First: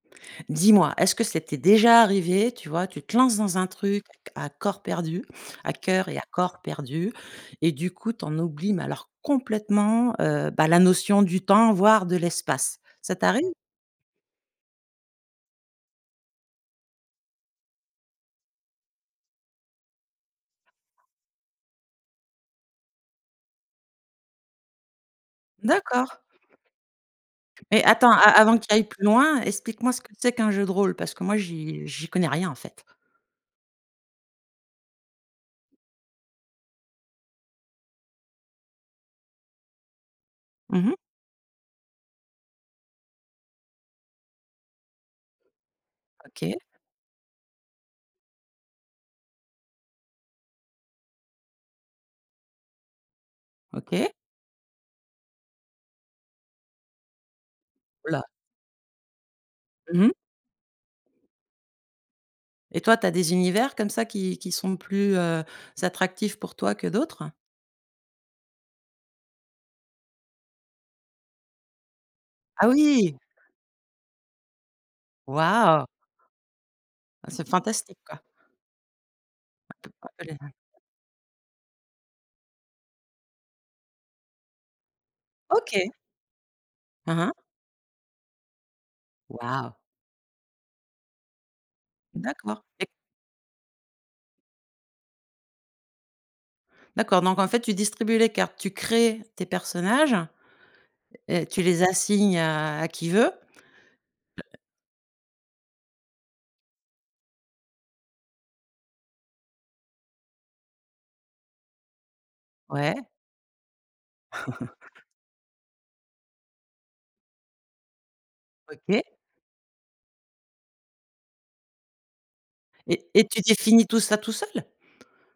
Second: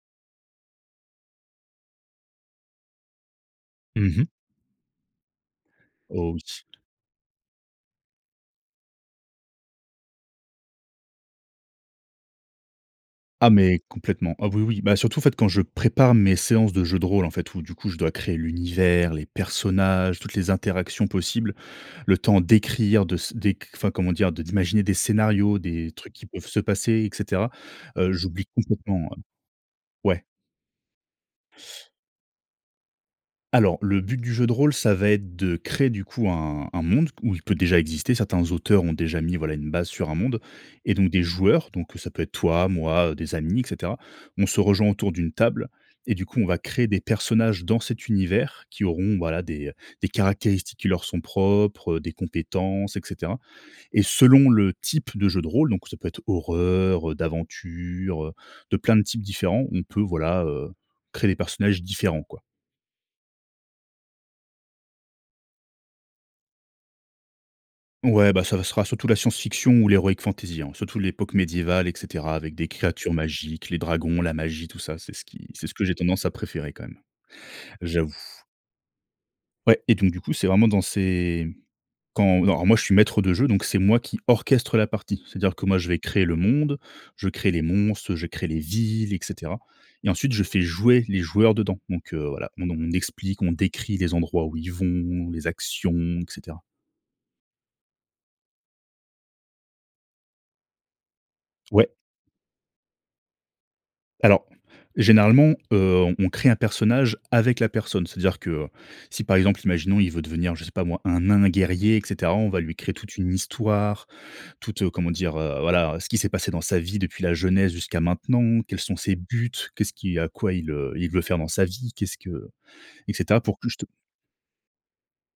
Dis-moi, est-ce que ça t'est déjà arrivé tu vois? Tu te lances dans un truc Mmh mh. à corps perdu, à cœur et à Oh, oui. corps perdus, et du coup, tu en oublies, mais alors complètement, heu, bah, la notion du temps, voire de l'espace. Ça Ah, t'arrive? mais complètement. Ah oui, oui, bah surtout, en fait, quand je prépare mes séances de jeu de rôle, en fait, où, du coup, je dois créer l'univers, les personnages, toutes les interactions possibles, le temps d'écrire, de s d'éc enfin, comment dire? De d'imaginer des scénarios, des D'accord. trucs qui peuvent se passer, et cetera, Mais heu, attends, a j'oublie avant que tu ailles plus complètement, ouais. loin, explique-moi ce que Ouais. c'est qu'un jeu de rôle, parce que moi, j'y j'y connais rien, en fait. Alors, le but du jeu de rôle, ça va être de créer, du coup, un un monde, ou il peut déjà exister. Certains auteurs ont déjà mis, voilà, une base sur un monde, Mmh mh. et donc des joueurs donc ça peut être toi, moi, des amis, et cetera on se rejoint autour d'une table et du coup, on va OK. créer des personnages dans cet univers, qui auront, voilà, des des caractéristiques qui leur sont propres, heu, des compétences, et cetera, et OK. selon le type de jeu de rôle, donc ça peut être horreur, heu, Oh la. d'aventure, heu, de plein de types différents. On peut, Mmh mh. voilà, heu, créer des personnages différents, quoi. Et toi, tu as des univers comme ça, qui qui sont plus, heu, z attractifs pour toi que d'autres? Ouais, bah ça va ça sera surtout la science fiction ou l'héroïque fantaisie, hein, surtout l'époque médiévale, et cetera, avec Ah des créatures oui! magiques, les dragons, la magie, tout ça, c'est ce qui c'est ce que Waouh! j'ai tendance à préférer quand même, Ah, c'est fantastique, j'avoue. quoi. Ouais et donc du coup, c'est vraiment [unintelligible] dans ces quand alors moi je suis maître de jeu, donc c'est moi qui orchestre la partie, c'est à dire que, moi je OK. vais créer le monde, Mmh je mh. crée les monstres, je crée les villes, et cetera, Wahou! et ensuite, je fais jouer les joueurs dedans, donc heu, voilà, D'accord, et on explique, on décrit les endroits où ils vont, les actions, et cetera. D'accord, donc en fait, tu distribues les cartes, tu crées tes personnages et tu les Ouais. assignes à qui veut. Alors, Heu généralement, heu, on crée un personnage avec la personne, c'est à dire que, heu, si, par exemple, imaginons, il veut devenir, je sais pas moi, un nain guerrier, et cetera, on va lui créer Ouais. toute une histoire, toute comment dire? Heu, voilà, ce qui s'est passé dans sa vie depuis la jeunesse jusqu'à maintenant. Quels sont OK. ses buts? Qu'est ce qui heu, à quoi il, heu, il veut faire dans sa vie? Qu'est ce que Et et et cetera, tu pour que définis juste tout ça, tout seul?